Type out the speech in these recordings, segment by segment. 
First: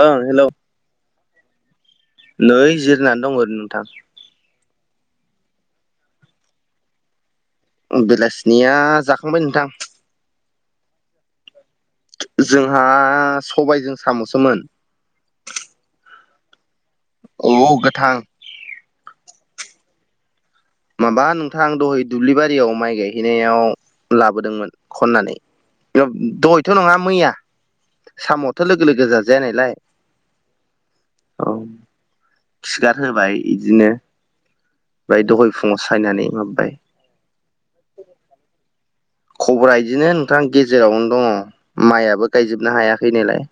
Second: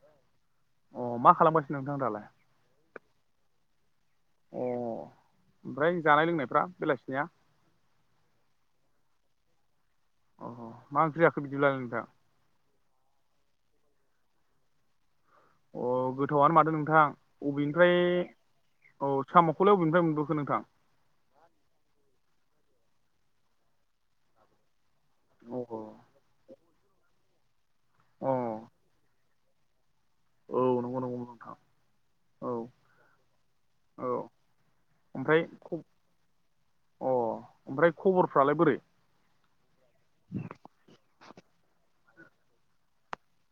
ओं हेलौ अ मा खालामगासिनो नोंथां दालाय नै जिरायनानै दं ओरै नोंथां। अ ओमफ्राय जानाय लोंनायफ्रा बेलासिनिया। बेलासिनिया जाखांबाय नोंथां। अ मा ओंख्रि जाखो बिदिब्ला नोंथां? जोंहा सबायजों साम'सोमोन। अ गोथावानो माथो नोंथां औ अबेनिफ्राय गोथां औ साम'खौलाय अबेनिफ्राय मोनबोखो नोंथां? माबा नोंथां आं दहाय दुब्लिबारियाव माइ गायहैनायाव लाबोदोंमोन। खननानै अ [unintelligible] दहयथ' नङा मैया अ साम'थ' लोगो लोगो जाजायानायलाय औ नंगौ नंगौ नोंथां ओम औ सिगार होबाय इदिनो [unintelligible] औ ओमफ्राय दहय ख अ ओमफ्राय खबरफ्रालाय बोरै खबरा इदिनो नोंथां गेजेरावनो दङ' माइयाबो गायजोबनो हायाखै नालाय।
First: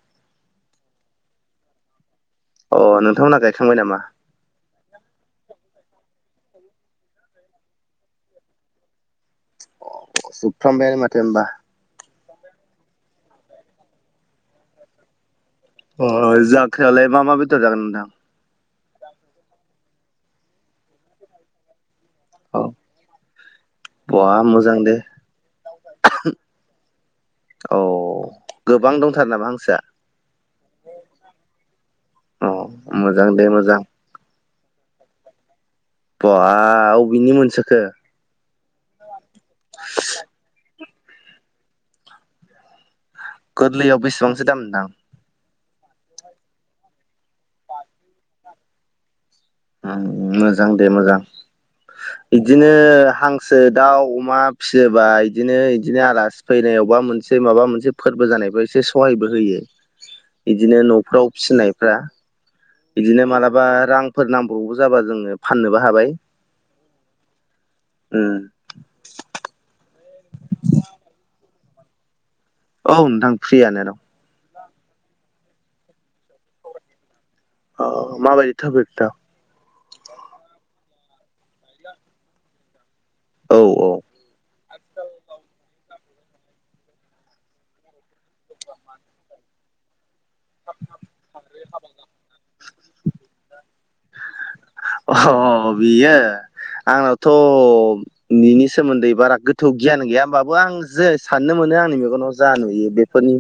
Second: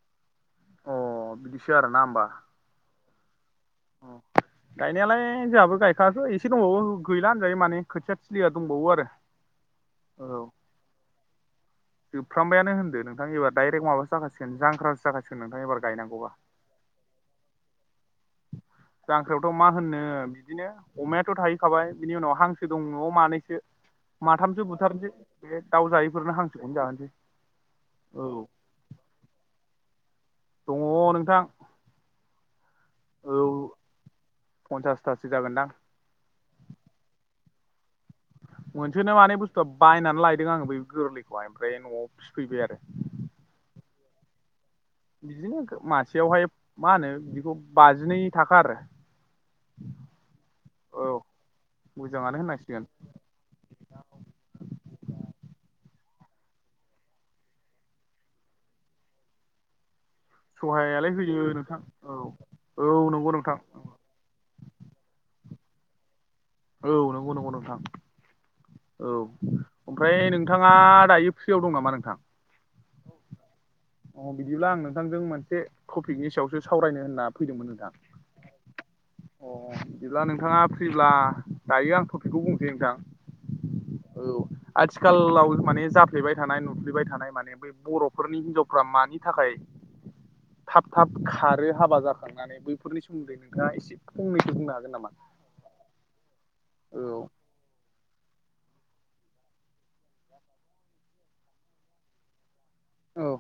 अ बिदिसो आरो ना होमबा। अ नोंथांमोनहा गायखांबाय नामा? [unintelligible] गायनायालाय जोंहाबो गायखाङाखै एसे दंबावो गैला होनजायो माने खोथिया थिलिया दंबावो आरो औ। फुखांबायानो माथो होमबा जोबफ्रामबायानो होनदो नोंथां एबार डाइरेक् माबा जाखासिगोन जांख्रासो जाखासिगोन नोंथां एबार अ गायनांगौबा। जांख्रायावलाय मा मा बेदर जागोन नोंथां? जांख्रायावथ' मा होननो बिदिनो अमायाथ' थाहै खाबाय बिनि उनाव औ हांसो दं न'आव मानैसो। बहा माथामसो मोजां दे बुथारनोसै बे दाउ जायैफोरनो हांसोखौनो जाहोनोसै। औ गोबां दंथारो नामा हांसोआ? दङ' नोंथां। अ मोजां औ दे मोजां। पन्सासथासो जागोनदां। बा अबेनि मोनसोखो मोनसोनो माने बुस्थुआ बायनानै लायदों आङो बे गोरलैखौहाय ओमफ्राय न'आव फिसिफैबाय आरो गोरलैयाव बेसेबांसो दामदां बिदिनो मासेयावहाय मा होनो बिदिखौ बाजिनै थाखा आरो [unintelligible] मोजां दे औ मोजां। मोजाङानो बिदिनो होननांसिगोन हां दाउ अमा फिसियोबा बिदिनो बिदिनो आलासि फैनाय अबेबा मोनसे माबा मोनसे फोरबो जानायफ्राएसे सहायबो होयो। इदिनो सहायालाय होयो नोंथां औ औ बिदिनो नंगौ नोंथां मालाबा रांफोर नांब्रबबो जाबा जोङो फाननोबो हाबाय। औ नंगौ नंगौ नोंथां। उम औ। ओमफ्राय नोंथाङा दायो फ्रियाव दं नामा नोंथां? औ नोंथां फ्रियानो द' अ बिदिब्ला आं नोंथांजों मोनसे टपिकनि सायावसो सावरायनो होनना। फैदोंमोन अ नोंदां माबायदि टपिक नोंथां? अ बिदिब्ला नोंथाङा फ्रिब्ला दायो आं टपिकखौ बुंनोसै नोंथां। औ औ औ आथिखालाव माने जाफ्लेबाय थानाय नुफ्लेबाय थानाय माने बर'फोरनि हिनजावफ्रा मानि थाखाय थाब थाब खारो हाबा जाखांनानै बैफोरनि सोमोन्दै नोंथाङा एसे फंनैसो बुंनो हागोन। नामा? अ बियो औ आंनावथ' [unintelligible] बिनि सोमोन्दै बारा गोथौ गियान गैया होमबाबो आं जे साननो मोनो आंनि मेगनाव जा नुयो बे औ फोरनि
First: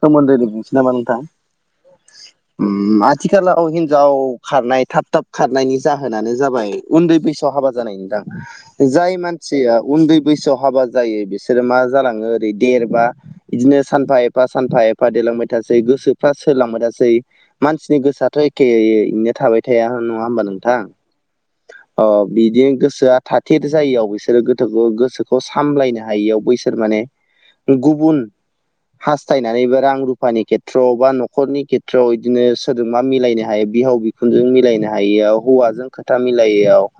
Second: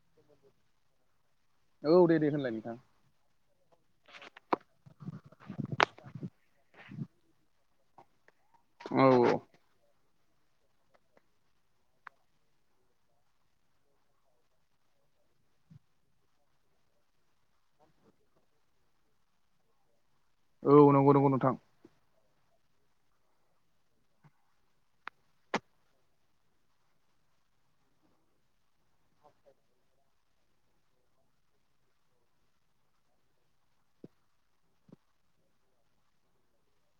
सोमोन्दै बुंसै नामा नोंथां? औ दे दे होनलाय नोंथां आथिखालाव हिनजाव खारनाय थाब थाब खारनायनि जाहोनानो जाबाय उन्दै बैसोआव हाबा जानायनि दां औ जाय औ मानसि या उन्दै बैसोआव हाबा जायो बिसोरो मा जालाङो ओरै देरबा बिदिनो सानफा एफा सानफा एफा देलांबाय थासै गोसोफ्रा सोलायलांबाय थासै मानसिनि गोसोआथ' एखे बेनो थाबाय थाया नङा होमबाना औ नंगौ नंगौ नोंथां। अ बिदि गोसोआ थाथेर जाययाव बिसोरो गोथो गोसोखौ सामलायनो हायियाव बैसोर माने गुबुन हास्थायनानै बा रां रुफानि खेथ्रआव बा न'खरनि खेथ्रआव बिदिनो सोरजोंबा मिलायनो हायो बिहाव बि सुनजों मिलायनो हायियाव हौवाजों खोथा मिलायैयाव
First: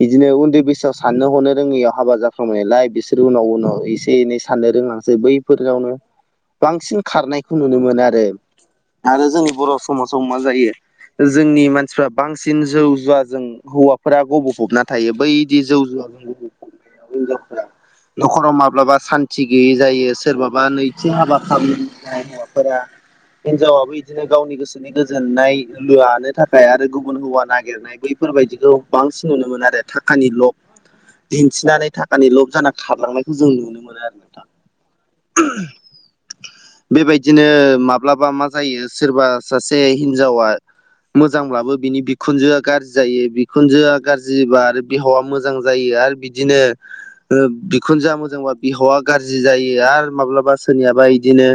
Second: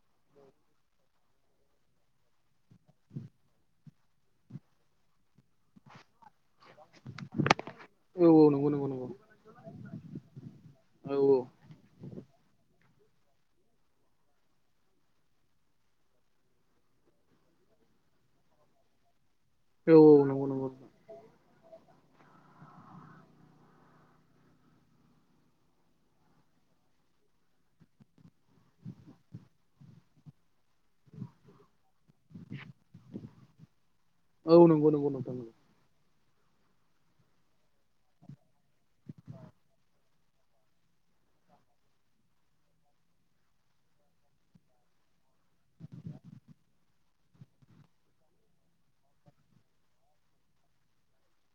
बिदिनो उन्दै बैसोआव साननो हरनो रोङैयाव हाबा जाफांनायालाय बिसोरो उनाव उनाव एसे एनै साननो रोंलांसै बैफोरनावनो बांसिन खारनायखौ नुनो मोनो औ आरो औ नंगौ नंगौ नंगौ आरो जोंनि बर' समाजाव मा जायो औ औ जोंनि मानसिफ्रा बांसिन जौ जुवाजों हौवाफोरा गबफबना थायो बैदि जौ जुवाजोंब न'खराव माब्लाबा सान्थि गैयै औ जायो नंगौ सोरबा बा नंगौ नैथि हाबा खालामनाय हौवाफोरा हिनजावाबो बिदिनो गावनि गोसोनि गोजोननाय ला लानो थाखाय आरो गुबुन हौवा नागिरनाय बैफोरबायदिखौ बांसिन नुनो मोनो आरो थाखानि ल'क दिन्थिनानै थाखानि लब जाना खारलांनायखौ जों नुनो मोनो आरो नोंथां औ नंगौ नंगौ नोंथां नगौ बेबायदिनो माब्लाबा मा जायो सोरबा सासे हिनजावा मोजांब्लाबो बिनि बिखुनजोआ गाज्रि जायो बिखुनजोआ गाज्रि आरो बिहावा मोजां मोजां जायो आरो बिदिनो बिखुनजोआ मोजांबा बिहावा गाज्रि जायो आरो माब्लाबा सोरनियाबा इदिनो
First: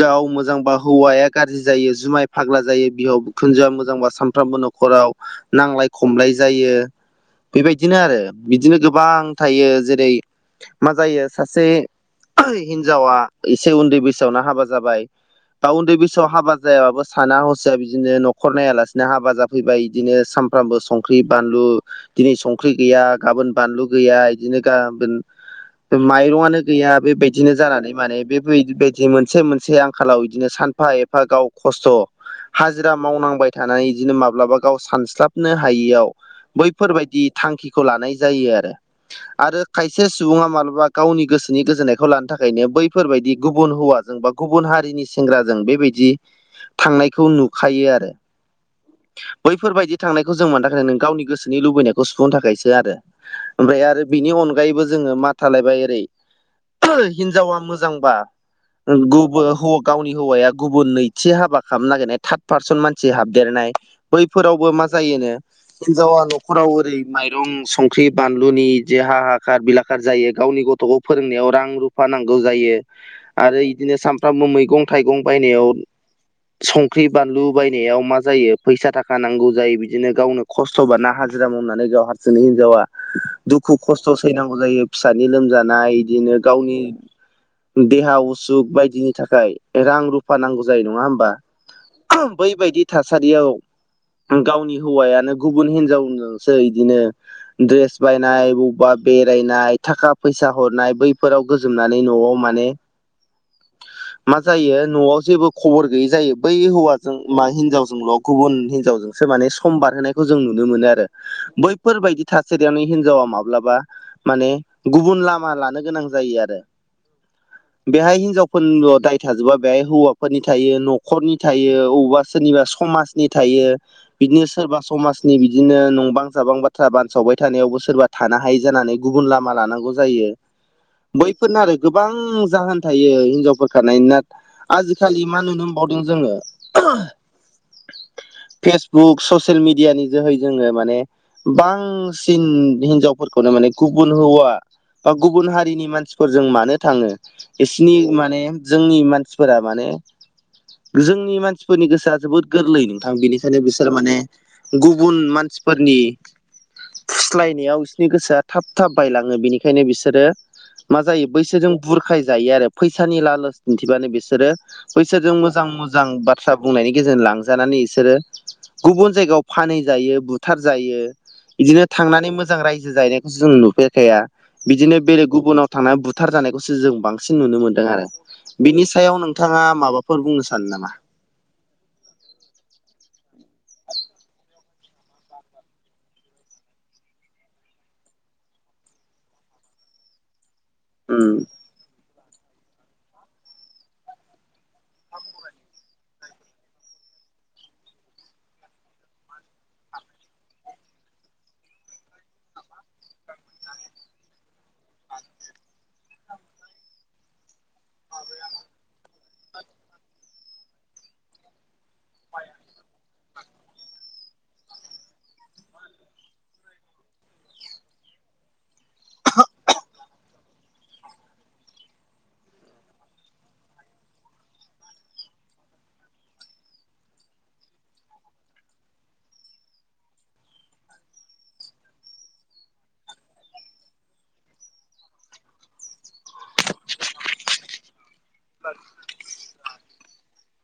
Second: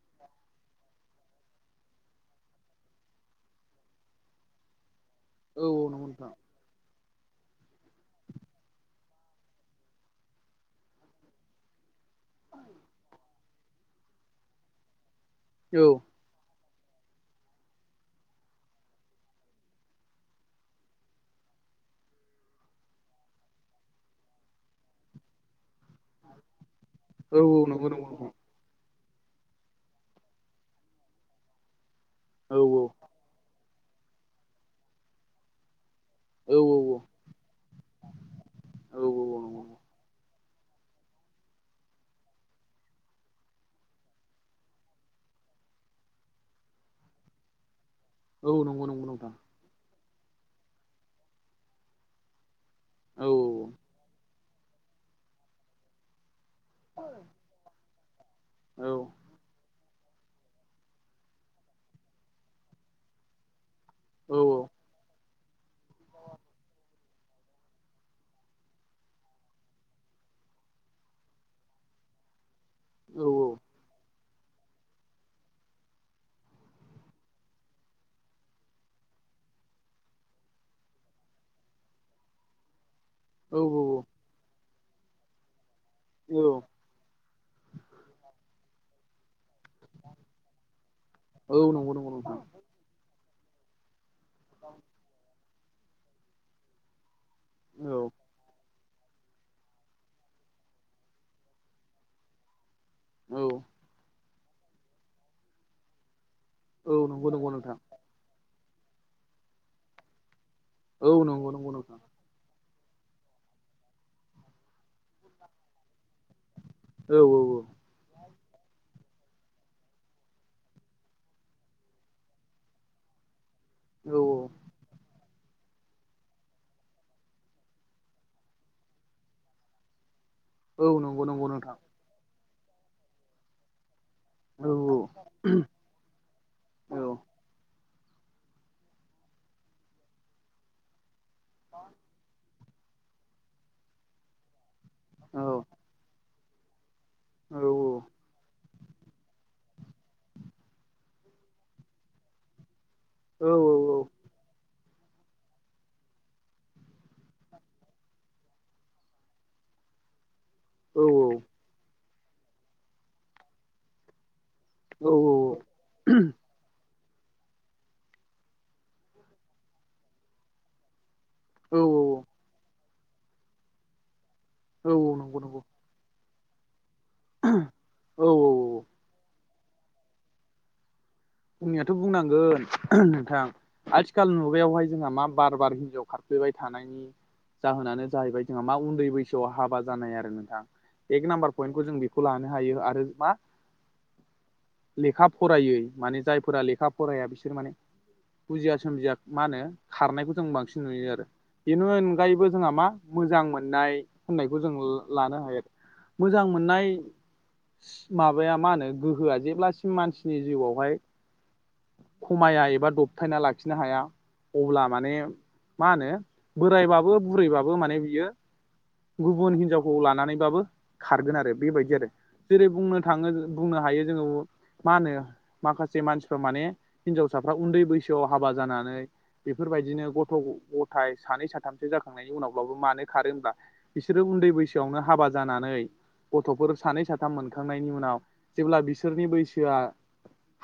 गाव मोजांबा हौवाया गाज्रि जायो जुमाय फाग्ला जायो बिहाव बिखुनजोआ मोजांबा सान सानफ्रोमबो न'खराव औ नांलाय नंगौ नंगौ नोंथां खमलाय जायो बेबायदिनो आरो बिदिनो गोबां थायो जेरै मा जायो सासे हिनजावा एसे उन्दै बैसोआवनो हाबा जाबाय दा उन्दै नंगौ बैसोआव हाबा जायाबाबो साना हसिया बिदिनो न'खर नायालासिनो ना हाबाजाब फैबाय बिदिनो सानफ्रामबो संख्रि बानलु दिनै संख्रि गैया गाबोन बानलु गैया बिदिनो गाबोन माइरंआनो गैया औ बेबायदिनो नंगौ जानानै माने नोंथां बे बायदि मोनसे मोनसे आंखालाव इदिनो सानफा एफा गाव खस्थ' औ औ हाजिरा मावनांबाय थानानै इदिनो माब्लाबा गाव सानस्लाबनो हायियाव बैफोरबायदि थांखिखौ लानाय जायो आरो आरो खायसे सुबुङा माबलाबा गावनि गोसोनि गोजोन्नायखौ लानो थाखायनो बैफोरबायदि गुबुन हौवा जोंबा गुबुन हारिनि सेंग्राजों बेबायदि थांनायखौ नुखायो आरो औ नंगौ नंगौ नोंथां। बैफोरबायदि थांनायखौ जों मानि थाखाय होनदों गावनि गोसोनि लुबैनायखौ सुफुंनो थाखायसो। आरो औ ओमफ्राय आरो बिनि अनगायैबो जोङो मा थालायबाय ओरै हिनजावा मोजांबा औ गुबो हब गावनि हौवाया गुबुन नैथि हाबा खामनो नागिरनाय थार्द पारसन मानसि हाबदेरनाय औ बैफोरावबो मा जायोनो हिनजावा न'खराव ओरै माइ रं संख्रि बानलुनि जे हा हाखार बिलाखार जायो गावनि गथ'खौ फोरोंनायाव रां रु फा नांगौ जायो। आरो इदिनो सानफ्रामबो मैगं थाइगं बायनायाव संख्रि बानलु बायनायाव मा जायो फैसा थाखा नांगौ जायो बिदिनो गावनो खस्थ'बा ना हाजिरा मावनानै गाव हारसिंनो हिनजावा औ दुखु खस्थ' सैनांगौ जायो फिसानि लोमजानाय औ इदिनो गावनि देहा उसुख बायदिनि थाखाय रां रुफा नांगौ जायो नङा होमबा? औ नंगौ नंगौ नोंथां। बैबायदि थासारियाव गावनि हौवायानो गुबुन हिनजावनोसो इदिनो द्रेस औ बायनाय बबेबा बेरायनाय थाखा फैसा हरनाय बैफोराव गोजोमनानै न'आव माने औ मा जायो न'आव जेबो खबर गैयै जायो बै औ हौवाजों नंगौ मा नंगौ नोंथां हिनजावजोंल' गुबुन हिनजावजोंसो माने सम बारहोनायखौ जों नुनो मोनो औ आरो नंगौ नंगौ नोंथां बैफोरबायदि थासारियावनो हिनजावा माब्लाबा माने गुबुन लामा लानो गोनां जायो आरो। औ औ औ। बेहाय हिनजावफोरनिल' दाय थाजोबा बेहाय हौवाफोरनि थायो न'खरनि थायो। बबावबा सोरनिबा समाजनि थायो औ बिदिनो सोरबा समाज नि बिदिनो नंबां जाबां बाथ्रा बानसावबाय थानायावबो सोरबा थानो हायि जानानै गुबुन लामा लानांगौ जायो। औ नंगौ नंगौ बैफोरनो नोंथां आरो गोबां जाहोन थायो हिनजावफोर खारनाय ना औ औ आजिखालि मा नुनो मोनबावदों जोङो औ फेसबुक ससियेल मिडियानि जोहै जोङो माने बांसिन हिनजावफोरखौनो माने गुबुन हौवा बा औ गुबुन हारिनि मानसिफोरजों मानो थाङो औ औ बिसिनि माने जोंनि मानसिफोरा माने जोंनि मानसिफोरनि गोसोआ जोबोद गोरलै नोंथां बेनिखायनो बिसोर औ औ माने गुबुन मानसिफोरनि फुस्लायनायाव इसिनि गोसोआ थाब थाब बायलाङो बेनिखायनो बिसोरो मा जायो बैसोरजों बुरखाय जायो आरो फैसानि लालस दिन्थिबानो बिसोरो बैसोरजों मोजां मोजां बाथ बाथ्रा बुंनायनि गेजेरजों लांजानानै इसोरो गुबुन जायगायाव फानहै जायो बुथार जायो। बिदिनो थांनानै मोजां रायजो जाहैनायखौ जों नुफेरखाया बिदिनो नंगौ बेलेग नंगौ गुबुनाव थांनानै बुथ बुथार जानायखौसो जों बांसिन नुनो मोन्दों आरो औ औ बिनि सायाव नोंथाङा माबाफोर बुंनो सानो नामा? बुंनायाथ' बुंनांगोन नोंथां। आथिखाल मुगायावहाय जोंहा मा बार बार हिनजाव खारफ्लैबाय थानायनि जाहोनानो जाहैबाय जोंहा मा उन्दै बैसोआव हाबा जानाय आरो नोंथां। एक नाम्बार पइन्टखौ जों बेखौ लानो हायो आरो मा लेखा फरायै माने जायफोरा लेखा फराया बिसोर माने बुजिया सोमजिया मा होनो खारनायखौ जों बांसिन नुयो आरो बेनि अनगायैबो जोंहा मा मोजां मोननाय होननायखौ जों लानो हायो मोजां मोननाय माबाया मा होनो गोहोआ जेब्लासिम मानसिनि जिउआवहाय खमाया एबा दबथायना लाखिनो हाया अब्ला माने मा होनो बोरायबाबो बुरैबाबो माने बियो गुबुन हिनजावखौ लानानैबाबो खारगोन आरो बेबायदि आरो जेरै बुंनो थाङो बुंनो हायो जोङो मा होनो माखास जे मानसिफ्रा माने हिनजावसाफ्रा उन्दै बैसोआव हाबा जानानै बेफोरबायदिनो गथ' गथाय सानै साथामसो जाखांनायनि उनावब्लाबो मानो खारो होमब्ला बिसोरो उन्दै बैसोआवनो हाबा जानानै गथ'फोर सानै साथाम मोनखांनायनि उनाव जेब्ला बिसोरनि बैसोआ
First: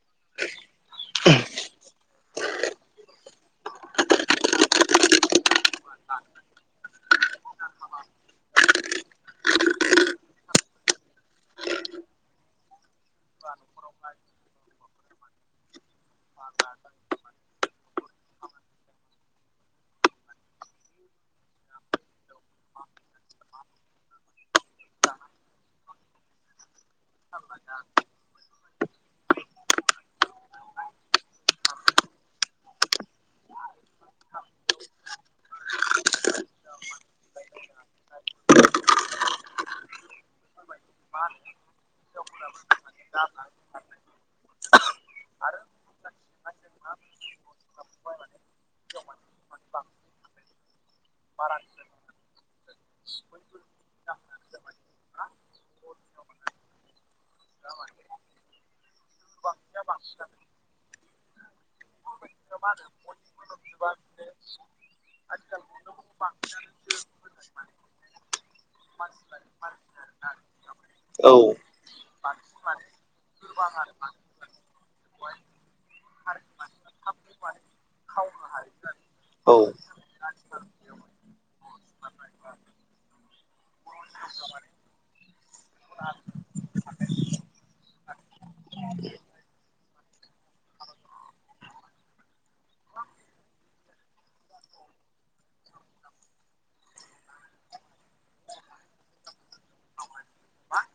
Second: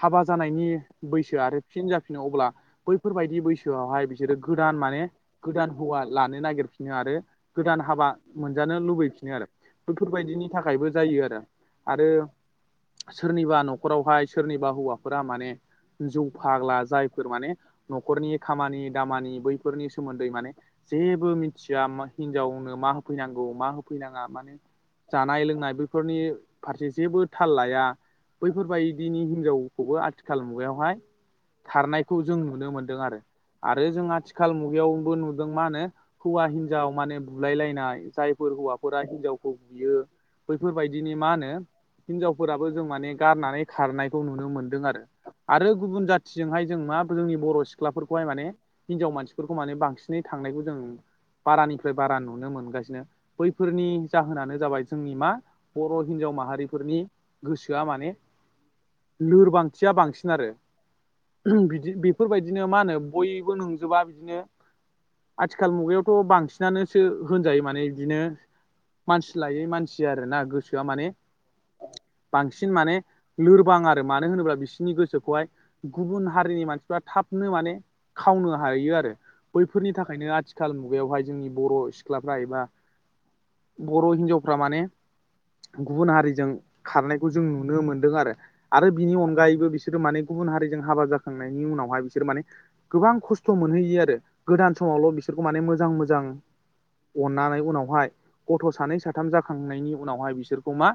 हाबा जानायनि बैसोआ आरो फिन जाफिनो अब्ला बैफोरबायाददि बैसोआवहाय बिसोरो गोदान माने गोदान हौवा लानो नागिरफिनो आरो गोदान हाबा मोनजानो लुबैफिनो आरो बैफोरबायदिनि थाखायबो जायो आरो आरो सोरनिबा न'खरावहाय सोरनिबा हौवाफोरा माने जौ फाग्ला जायफोर माने न'खरनि खामानि दामानि बैफोरनि सोमोन्दै माने जेबो मिथिया हिनजावनो मा होफैनांगौ मा होफैनाङा मानो जानाय लोंनाय बैफोरनि फारसे जेबो थाल लाया बैफोरबायदिनि हिनजाव खौबो आथिखाल मुगायावहाय खारनायखौ जों नुनो मोनदों आरो आरो जों आथिखाल मुगायावबो नुदों मा होनो हौवा हिनजाव माने बुलायलायनाय जायफोर हौवाफोरा हिनजावखौ बुयो बैफोरबायदिनि मा होनो हिनजावफोराबो जों माने गारनानै खारनायखौ नुनो मोनो दों आरो आरो गुबुन जाथिजोंहाय जों मा जोंनि बर' सिख्लाफोरखौहाय माने हिनजाव मानसिफोरखौ माने बांसिनै थांनायखौ जों बारानिफ्राय बारा नुनो मोनगासिनो बैफोरनि जाहोनानो जाबाय जोंनि मा बर' हिनजाव माहारिफोरनि गोसोआ माने लोरबांथिया बांसिन आरो बिदि बेफोरबायदिनो मा होनो बयबो नंजोबा बिदिनो आथिखाल मुगायावथ' बांसिनानो सो होनजायो माने बिदिनो मानसि लायै मानसि आरोना गोसोआ माने औ बांसिन माने लोरबां आरो मानो होनोब्ला बि सोरनि गोसोखौहाय गुबुन हारिनि मानसिफ्रा थाबनो माने खावनो हायो आरो औ बैफोरनि थाखायनो आथिखाल मुगायावहाय जोंनि बर' सिख्लाफ्रा एबा बर' हिनजावफ्रा माने गुबुन हारिजों खारनायखौ जों नुनो मोनदों आरो आरो बिनि अनगायै बिसोरो माने गुबुन हारिजों हाबा जाखांनायनि उनावहाय बिसोर माने गोबां खस्थ' मोनहैयो आरो गोदान समावल' बिसोरखौ माने मोजां मोजां अननानै उनावहाय गथ' सानै साथाम जाखांनायनि उनावहाय बिसोरखौ मा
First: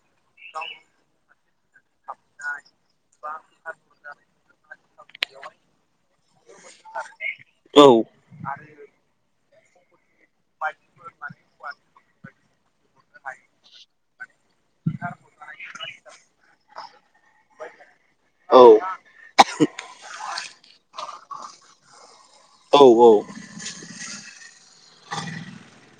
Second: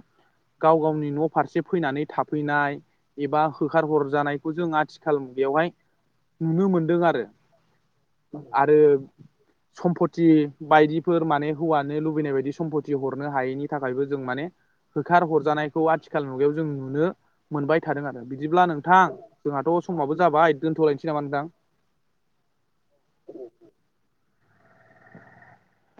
गाव गावनि न' फारसे फैनानै थाफैनाय एबा होखारहरजानायखौ जों आथिखाल बेयावहाय नुनो मोनदों आरो औ आरो सम्पति बायदिफोर माने हौवानो लुबैनाय बायदि सम्पति हरनो हायैनि थाखायबो जों माने होखार हरजानायखौ आथिखाल मुगायाव जों नुनो मोनबाय थादों आरो बिदिब्ला औ नोंथां जोंहाथ' समाबो जाबाय दोनथ'लायनोसै नामा नोंथां? औ औ [inaudible]